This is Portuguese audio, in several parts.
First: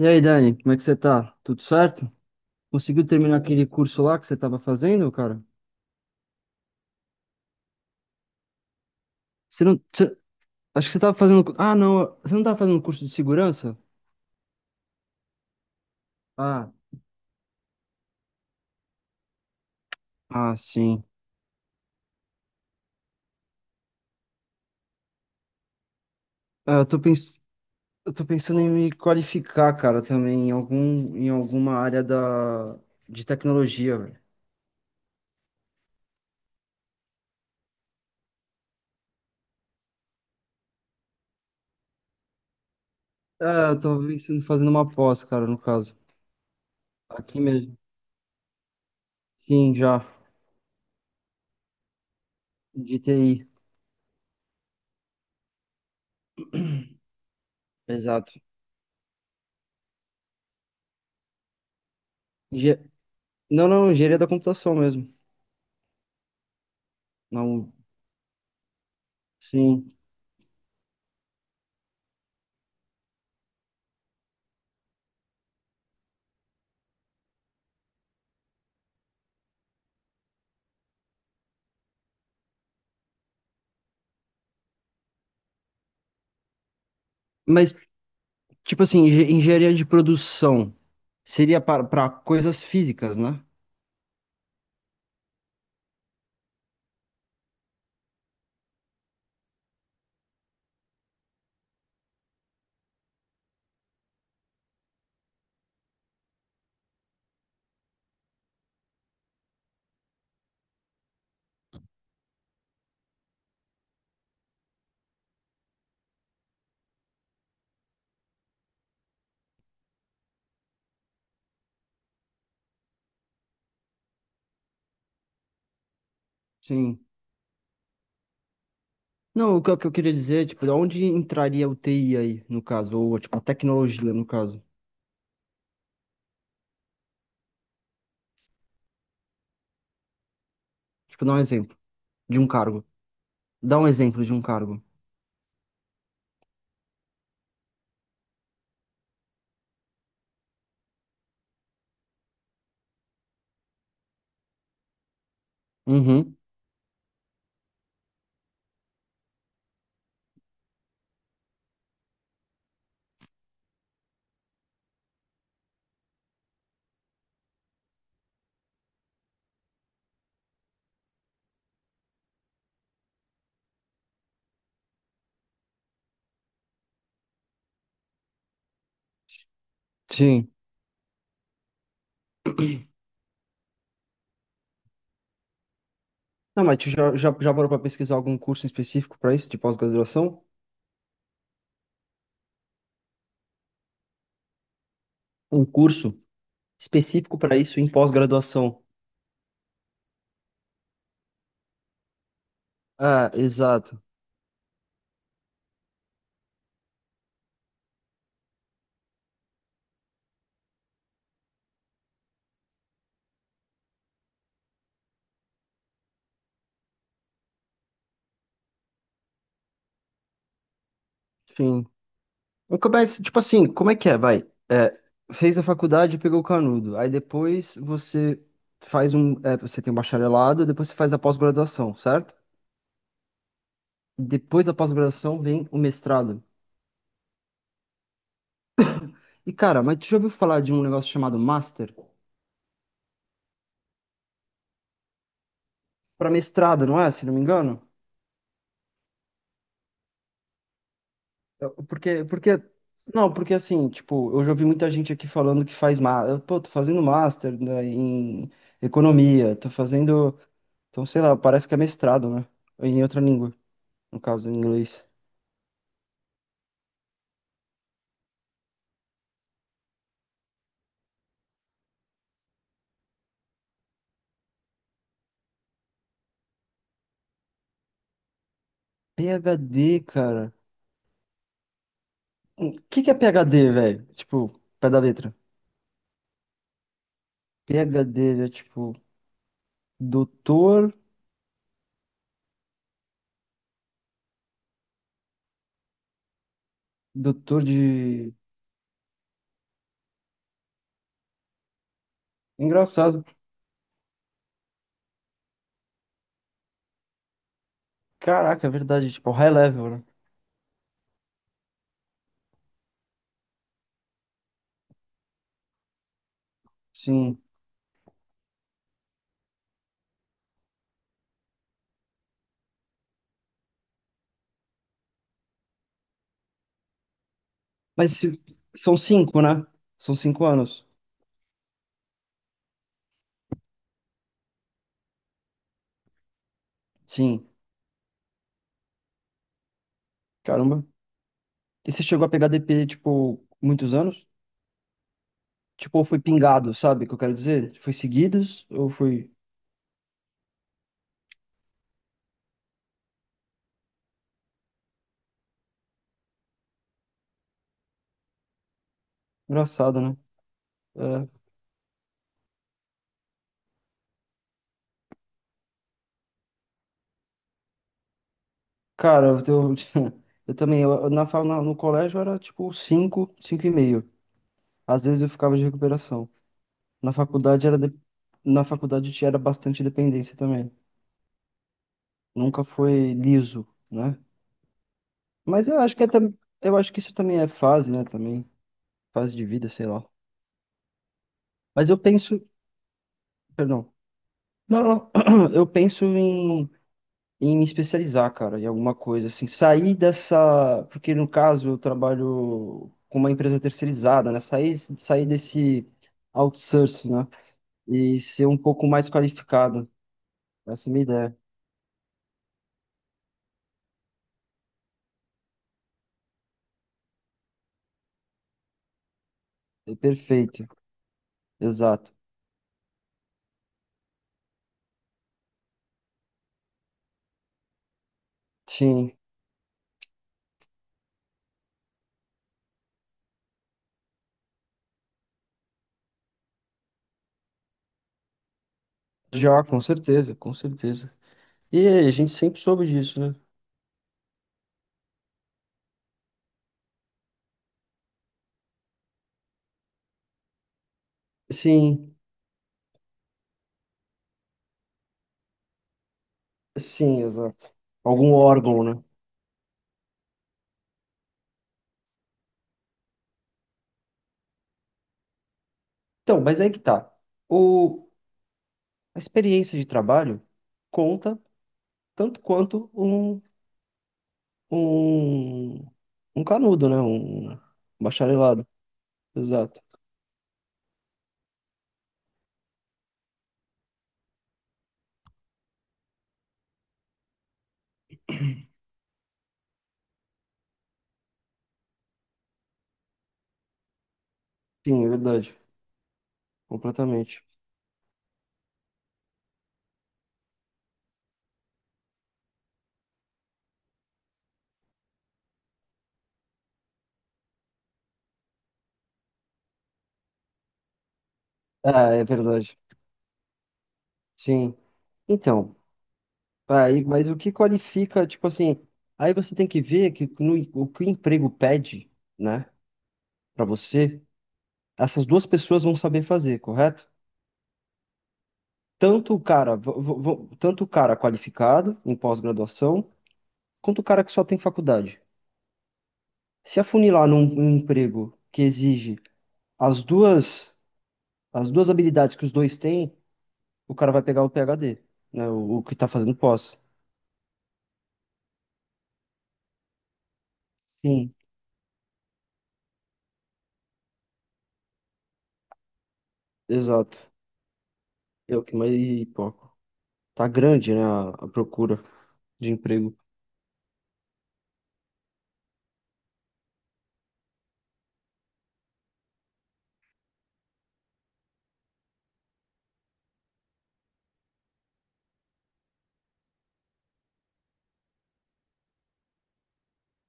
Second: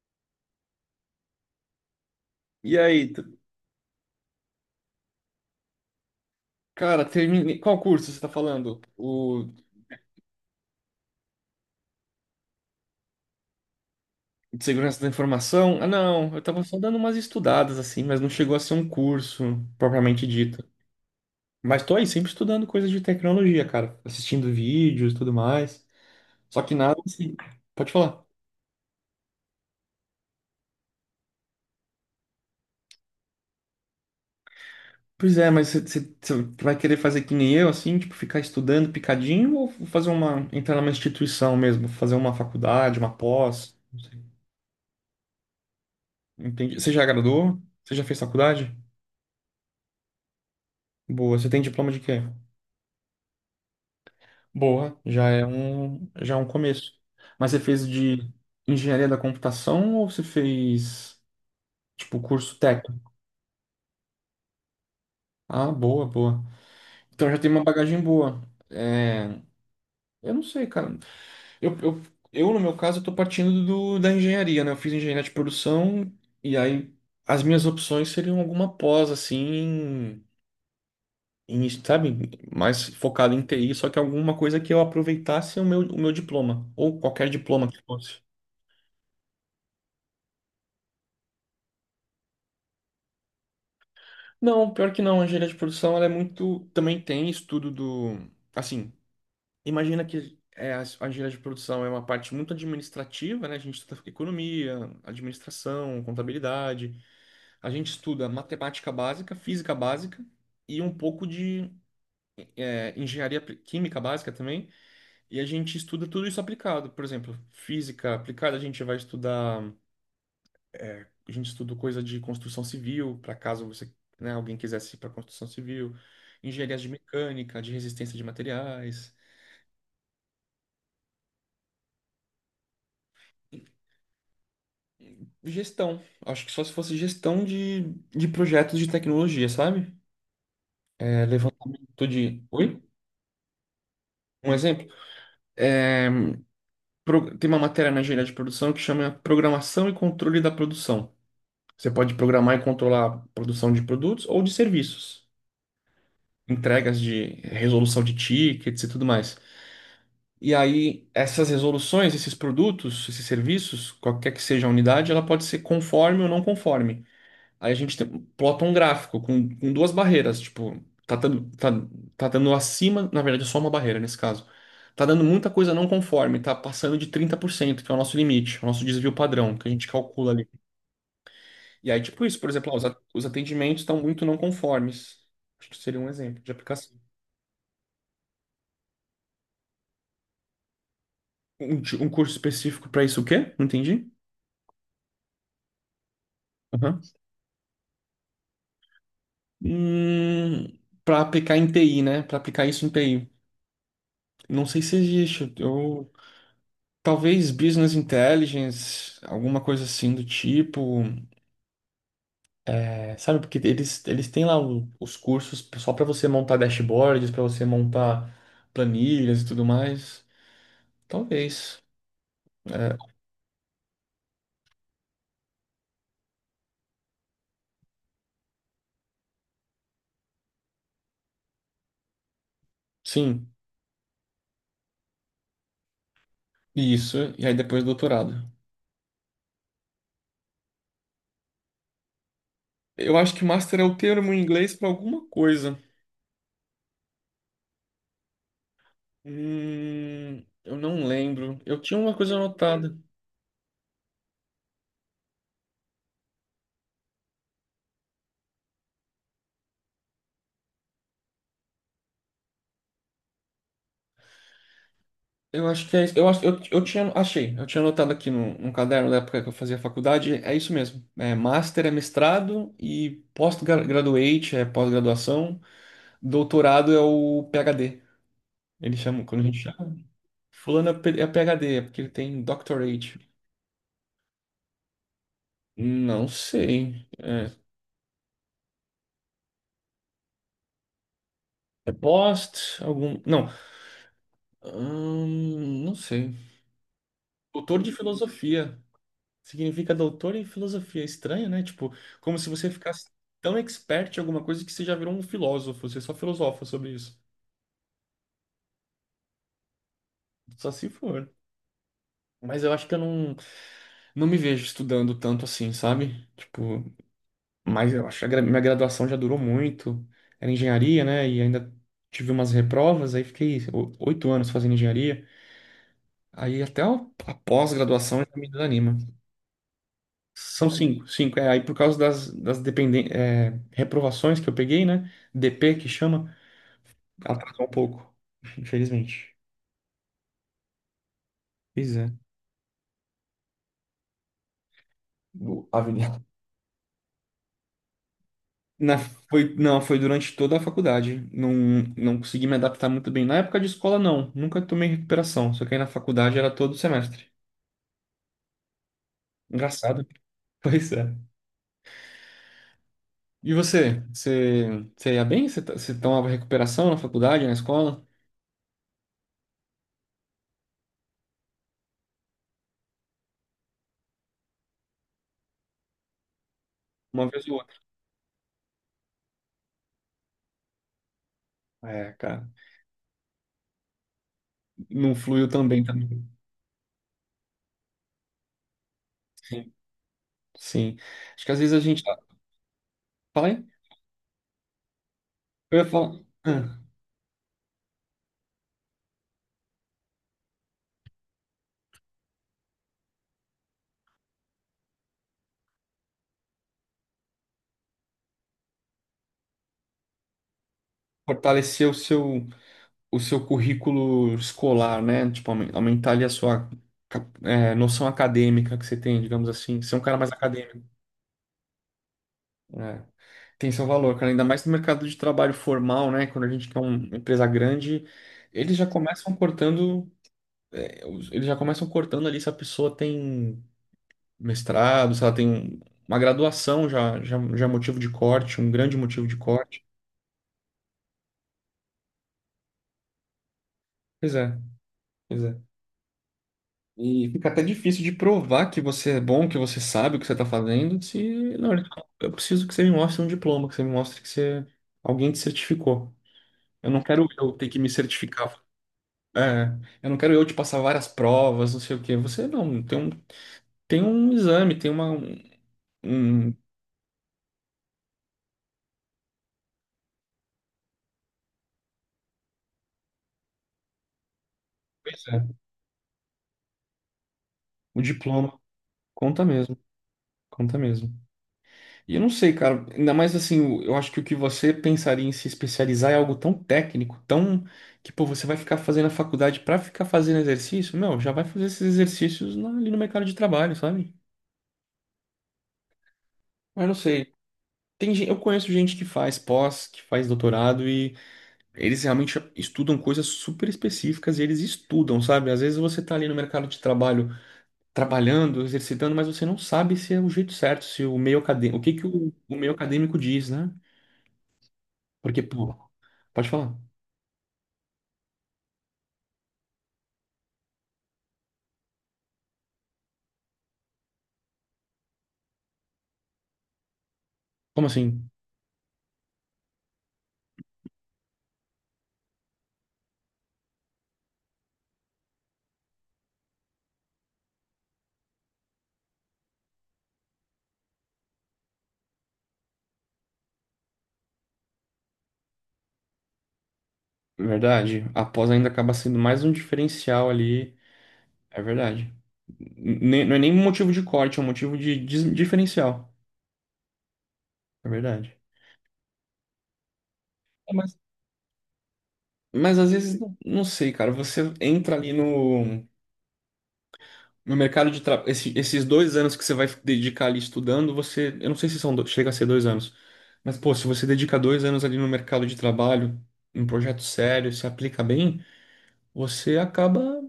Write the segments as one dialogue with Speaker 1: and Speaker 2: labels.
Speaker 1: E aí, Dani, como é que você tá? Tudo certo?
Speaker 2: E
Speaker 1: Conseguiu
Speaker 2: aí,
Speaker 1: terminar aquele curso lá que você tava fazendo, cara?
Speaker 2: cara, terminei. Qual curso você tá falando? O
Speaker 1: Você não. Acho que você tava fazendo. Ah, não. Você não tava fazendo curso de segurança?
Speaker 2: de segurança da informação? Ah, não, eu tava
Speaker 1: Ah,
Speaker 2: só dando umas estudadas assim, mas não chegou a ser um curso propriamente
Speaker 1: ah,
Speaker 2: dito.
Speaker 1: sim.
Speaker 2: Mas tô aí sempre estudando coisas de tecnologia, cara, assistindo vídeos e tudo mais. Só
Speaker 1: Ah,
Speaker 2: que
Speaker 1: eu tô
Speaker 2: nada assim.
Speaker 1: pens...
Speaker 2: Pode
Speaker 1: eu
Speaker 2: falar.
Speaker 1: tô pensando em me qualificar, cara, também em algum... em alguma área da... de tecnologia, velho.
Speaker 2: Pois é, mas você vai querer fazer que nem eu, assim, tipo, ficar estudando picadinho ou fazer uma, entrar numa instituição mesmo, fazer uma faculdade, uma
Speaker 1: Ah,
Speaker 2: pós?
Speaker 1: eu
Speaker 2: Não
Speaker 1: tô
Speaker 2: sei.
Speaker 1: pensando em fazer uma pós, cara, no caso.
Speaker 2: Entendi. Você já
Speaker 1: Aqui
Speaker 2: graduou?
Speaker 1: mesmo.
Speaker 2: Você já fez faculdade?
Speaker 1: Sim, já.
Speaker 2: Boa, você tem diploma de quê?
Speaker 1: De T I.
Speaker 2: Boa, já é um começo. Mas você fez de
Speaker 1: Exato.
Speaker 2: engenharia da computação ou você fez, tipo, curso
Speaker 1: Engen-
Speaker 2: técnico?
Speaker 1: Não, não, engenharia da computação mesmo.
Speaker 2: Ah, boa, boa. Então já tem uma
Speaker 1: Não,
Speaker 2: bagagem boa. É,
Speaker 1: sim.
Speaker 2: eu não sei, cara. Eu, eu, eu, no meu caso, eu tô partindo da engenharia, né? Eu fiz engenharia de produção e aí as minhas opções seriam alguma pós, assim, em, sabe, mais focado em TI, só que alguma coisa que eu aproveitasse o meu diploma, ou qualquer diploma
Speaker 1: Mas
Speaker 2: que fosse.
Speaker 1: tipo assim, engenharia de produção seria para coisas físicas, né?
Speaker 2: Não, pior que não. A engenharia de produção, ela é muito. Também tem estudo do. Assim, imagina que é, a engenharia de produção é uma parte muito administrativa, né? A gente estuda economia, administração, contabilidade. A gente estuda matemática básica, física básica e um pouco de química básica também. E a gente estuda tudo isso aplicado. Por exemplo, física aplicada, a gente vai estudar. A gente estudou coisa de construção civil, para caso você, né, alguém quisesse ir para construção civil, engenharia de
Speaker 1: Sim.
Speaker 2: mecânica, de resistência de materiais,
Speaker 1: Não, o que, o que eu queria dizer é, tipo, onde entraria o TI aí, no caso, ou tipo, a tecnologia, no caso.
Speaker 2: gestão. Acho que só se fosse gestão de projetos de tecnologia, sabe? É,
Speaker 1: Tipo, dá um exemplo
Speaker 2: levantamento
Speaker 1: de
Speaker 2: de.
Speaker 1: um
Speaker 2: Oi?
Speaker 1: cargo. Dá um exemplo de um
Speaker 2: Um
Speaker 1: cargo.
Speaker 2: exemplo? É, tem uma matéria na engenharia de produção que chama Programação e Controle da Produção. Você pode programar e controlar a produção de produtos ou de serviços,
Speaker 1: Uhum.
Speaker 2: entregas de resolução de tickets e tudo mais. E aí, essas resoluções, esses produtos, esses serviços, qualquer que seja a unidade, ela pode ser conforme ou não conforme. Aí a gente plota um gráfico com duas barreiras, tipo, tá dando acima, na verdade é só uma barreira nesse caso. Tá dando muita coisa não conforme, tá passando de 30%, que é o nosso limite, é o nosso desvio padrão, que a gente calcula ali.
Speaker 1: Sim.
Speaker 2: E aí, tipo isso, por exemplo, ó, os atendimentos estão muito não conformes. Acho que seria um exemplo de
Speaker 1: Não, mas tu
Speaker 2: aplicação.
Speaker 1: já parou pra pesquisar algum curso específico pra isso, de pós-graduação?
Speaker 2: Um curso específico para isso, o quê? Não entendi.
Speaker 1: Um curso específico pra isso em pós-graduação.
Speaker 2: Hum, para aplicar em TI, né? Para aplicar isso em
Speaker 1: Ah,
Speaker 2: TI.
Speaker 1: exato.
Speaker 2: Não sei se existe. Eu, talvez business intelligence, alguma coisa assim do tipo. É, sabe, porque eles têm lá os cursos só para você montar dashboards, para você montar planilhas e tudo mais. Talvez.
Speaker 1: Sim. Eu
Speaker 2: É,
Speaker 1: começo, tipo assim, como é que é? Vai. É, fez a faculdade, pegou o canudo. Aí depois você faz um. É, você tem um bacharelado, depois você faz a pós-graduação, certo?
Speaker 2: sim,
Speaker 1: E depois da pós-graduação vem o mestrado.
Speaker 2: isso. E aí depois doutorado.
Speaker 1: E cara, mas tu já ouviu falar de um negócio chamado master?
Speaker 2: Eu acho que master é o termo em inglês para alguma coisa.
Speaker 1: Para mestrado, não é? Se não me engano?
Speaker 2: Eu não lembro.
Speaker 1: Eu-
Speaker 2: Eu tinha uma
Speaker 1: Porque,
Speaker 2: coisa
Speaker 1: porque.
Speaker 2: anotada.
Speaker 1: Não, porque assim, tipo, eu já ouvi muita gente aqui falando que faz. Eu, pô, tô fazendo master, né, em economia, tô fazendo. Então, sei lá, parece que é mestrado, né? Em outra língua, no caso em inglês.
Speaker 2: Eu acho que é isso. Eu, acho- eu tinha, achei, eu tinha anotado aqui no, num caderno da época que eu fazia faculdade, é isso mesmo. É, master é mestrado e post-graduate é pós-graduação, doutorado é o PhD. Eles chamam, quando a gente chama,
Speaker 1: PhD, cara.
Speaker 2: fulano é PhD, é porque ele tem
Speaker 1: O que que é
Speaker 2: doctorate.
Speaker 1: PhD, velho? Tipo, pé da letra.
Speaker 2: Não sei. É,
Speaker 1: PhD é tipo, doutor,
Speaker 2: é post, algum. Não. Não sei.
Speaker 1: doutor
Speaker 2: Doutor de
Speaker 1: de.
Speaker 2: filosofia. Significa doutor em filosofia. Estranho, né? Tipo, como se você ficasse
Speaker 1: Engraçado.
Speaker 2: tão expert em alguma coisa que você já virou um filósofo. Você só filosofa sobre isso.
Speaker 1: Caraca, é verdade, tipo, high level, né?
Speaker 2: Só se for. Mas eu acho que eu não me vejo estudando tanto assim, sabe? Tipo,
Speaker 1: Sim.
Speaker 2: mas eu acho que minha graduação já durou muito. Era engenharia, né? E ainda tive umas reprovas. Aí fiquei 8 anos fazendo engenharia. Aí até a
Speaker 1: Mas
Speaker 2: pós-graduação já
Speaker 1: se-
Speaker 2: me desanima.
Speaker 1: São cinco, né? São cinco
Speaker 2: São
Speaker 1: anos.
Speaker 2: cinco, cinco. É, aí por causa das reprovações que eu peguei, né? DP que chama.
Speaker 1: Sim.
Speaker 2: Atrasou um pouco, infelizmente.
Speaker 1: Caramba. E
Speaker 2: Pois
Speaker 1: você
Speaker 2: é.
Speaker 1: chegou a pegar DP, tipo, muitos anos?
Speaker 2: Do- a
Speaker 1: Tipo, ou foi pingado, sabe o que eu quero dizer? Foi seguidos ou
Speaker 2: Na,
Speaker 1: foi.
Speaker 2: foi, não, foi durante toda a faculdade. Não, não consegui me adaptar muito bem. Na época de escola, não. Nunca tomei recuperação. Só que aí na faculdade era todo semestre.
Speaker 1: Engraçado,
Speaker 2: Engraçado.
Speaker 1: né?
Speaker 2: Pois é. E você? Você ia bem? Você tomava recuperação na faculdade, na escola?
Speaker 1: Cara, eu também, eu, na, fa- na- no colégio era tipo 5, 5 e meio. Às vezes eu ficava de recuperação. Na
Speaker 2: Uma vez ou
Speaker 1: faculdade
Speaker 2: outra.
Speaker 1: era de- Na faculdade tinha era bastante dependência também.
Speaker 2: É, cara.
Speaker 1: Nunca foi liso, né?
Speaker 2: Não fluiu tão
Speaker 1: Mas eu
Speaker 2: bem
Speaker 1: acho que é,
Speaker 2: também.
Speaker 1: eu acho que isso também é fase, né, também, fase de vida,
Speaker 2: Sim.
Speaker 1: sei lá.
Speaker 2: Sim. Acho que às vezes a
Speaker 1: Mas eu
Speaker 2: gente.
Speaker 1: penso,
Speaker 2: Fala aí.
Speaker 1: perdão. Não, não, eu
Speaker 2: Eu ia
Speaker 1: penso
Speaker 2: falar.
Speaker 1: em
Speaker 2: Ah,
Speaker 1: me especializar, cara, em alguma coisa, assim, sair dessa, porque no caso eu trabalho com uma empresa terceirizada, né? Sair desse outsourcing, né? E ser um pouco mais qualificado. Essa é a minha ideia.
Speaker 2: fortaleceu o seu currículo escolar, né? Tipo, aumentar ali a sua noção acadêmica que você tem, digamos assim. Ser
Speaker 1: É
Speaker 2: um cara mais
Speaker 1: perfeito.
Speaker 2: acadêmico,
Speaker 1: Exato.
Speaker 2: né? Tem seu valor, cara. Ainda mais no mercado de trabalho formal, né? Quando a gente quer uma empresa grande, eles já
Speaker 1: Sim.
Speaker 2: começam cortando ali se a pessoa tem mestrado, se ela tem uma graduação já é motivo de corte, um grande motivo de
Speaker 1: Já, com
Speaker 2: corte.
Speaker 1: certeza, com certeza. E a gente sempre soube disso, né?
Speaker 2: Pois é, pois é. E fica até difícil de provar que você é bom, que você sabe o que você está fazendo, se. Não, ele fala,
Speaker 1: Sim,
Speaker 2: eu preciso que você me mostre um diploma, que você me mostre que você. Alguém te certificou. Eu não
Speaker 1: sim,
Speaker 2: quero eu ter
Speaker 1: exato.
Speaker 2: que me
Speaker 1: Algum
Speaker 2: certificar.
Speaker 1: órgão, né?
Speaker 2: É, eu não quero eu te passar várias provas, não sei o quê. Você não, tem um exame, tem uma. Um,
Speaker 1: Então,
Speaker 2: um,
Speaker 1: mas aí que tá. O, a experiência de trabalho conta tanto quanto um
Speaker 2: pois é,
Speaker 1: um, um canudo, né?
Speaker 2: um
Speaker 1: Um
Speaker 2: diploma.
Speaker 1: bacharelado.
Speaker 2: Conta mesmo,
Speaker 1: Exato.
Speaker 2: conta mesmo. E eu não sei, cara, ainda mais assim, eu acho que o que você pensaria em se especializar é algo tão técnico, tão que, pô, você vai ficar fazendo a faculdade pra ficar fazendo exercício? Meu, já vai fazer esses exercícios ali no mercado de trabalho, sabe?
Speaker 1: Sim, é verdade.
Speaker 2: Mas não sei.
Speaker 1: Completamente.
Speaker 2: Eu conheço gente que faz pós, que faz doutorado, e eles realmente estudam coisas super específicas e eles estudam, sabe? Às vezes você tá ali no mercado de trabalho trabalhando, exercitando, mas você não sabe se é o jeito certo, se o meio acadêmico, o que que
Speaker 1: Ah, é
Speaker 2: o meio
Speaker 1: verdade.
Speaker 2: acadêmico diz, né?
Speaker 1: Sim.
Speaker 2: Porque, pô,
Speaker 1: Então,
Speaker 2: pode falar.
Speaker 1: aí, mas o que qualifica, tipo assim, aí você tem que ver que o que o emprego pede, né, pra você, essas duas pessoas vão saber fazer, correto?
Speaker 2: Como assim?
Speaker 1: Tanto o cara, tanto o cara qualificado em pós-graduação, quanto o cara que só tem faculdade. Se afunilar num emprego que exige as duas as duas habilidades que os dois têm, o cara vai pegar o PhD, né? O que tá fazendo pós.
Speaker 2: Verdade. A pós ainda acaba sendo mais um diferencial ali.
Speaker 1: Sim,
Speaker 2: É verdade. Não é nem um motivo de corte, é um motivo de diferencial.
Speaker 1: exato.
Speaker 2: É verdade.
Speaker 1: É o que mais, pô, tá
Speaker 2: É,
Speaker 1: grande,
Speaker 2: Mas,
Speaker 1: né, a procura de
Speaker 2: mas às
Speaker 1: emprego.
Speaker 2: vezes, não sei, cara. Você entra ali no mercado de trabalho. Esses 2 anos que você vai dedicar ali estudando, você. Eu não sei se chega a ser 2 anos. Mas, pô, se você dedica 2 anos ali no mercado de trabalho, em um projeto sério, se aplica bem, você acaba.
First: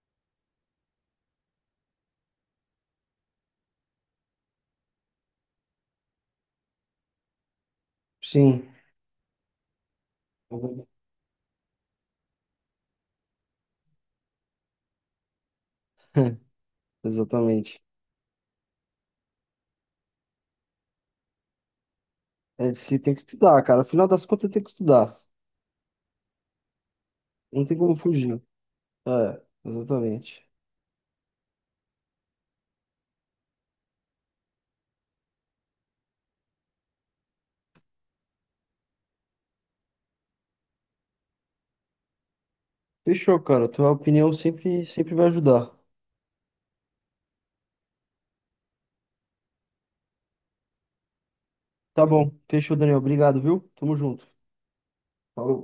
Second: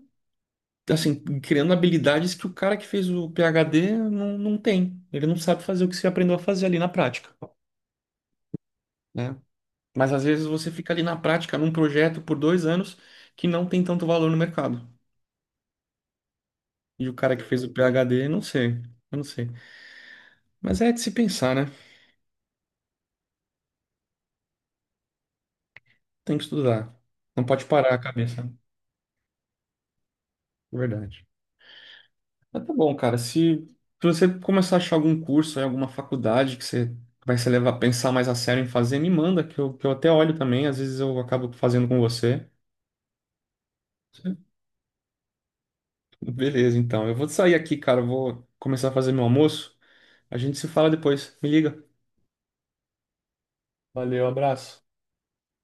Speaker 2: Assim, criando habilidades que o cara que fez o PhD não tem. Ele não sabe fazer o que você aprendeu a fazer ali na prática,
Speaker 1: Sim,
Speaker 2: né? Mas às vezes você fica ali na prática, num projeto por 2 anos que não tem tanto valor no mercado. E o cara que fez o
Speaker 1: exatamente.
Speaker 2: PhD, não sei, eu não sei. Mas é de se pensar, né?
Speaker 1: É, você tem que estudar, cara. Afinal das contas, tem que estudar.
Speaker 2: Tem que estudar. Não pode
Speaker 1: Não tem
Speaker 2: parar
Speaker 1: como
Speaker 2: a
Speaker 1: fugir.
Speaker 2: cabeça, né?
Speaker 1: É, exatamente.
Speaker 2: É verdade. Mas tá bom, cara. Se, você começar a achar algum curso, aí, alguma faculdade que você vai se levar a pensar mais a sério em fazer, me manda, que eu até olho também. Às vezes eu acabo fazendo com você.
Speaker 1: Fechou, cara. Tua opinião sempre vai ajudar.
Speaker 2: Beleza, então. Eu vou sair aqui, cara. Eu vou começar a fazer meu almoço. A gente se fala depois. Me liga.
Speaker 1: Tá bom. Fechou, Daniel. Obrigado, viu? Tamo
Speaker 2: Valeu,
Speaker 1: junto.
Speaker 2: abraço.
Speaker 1: Falou.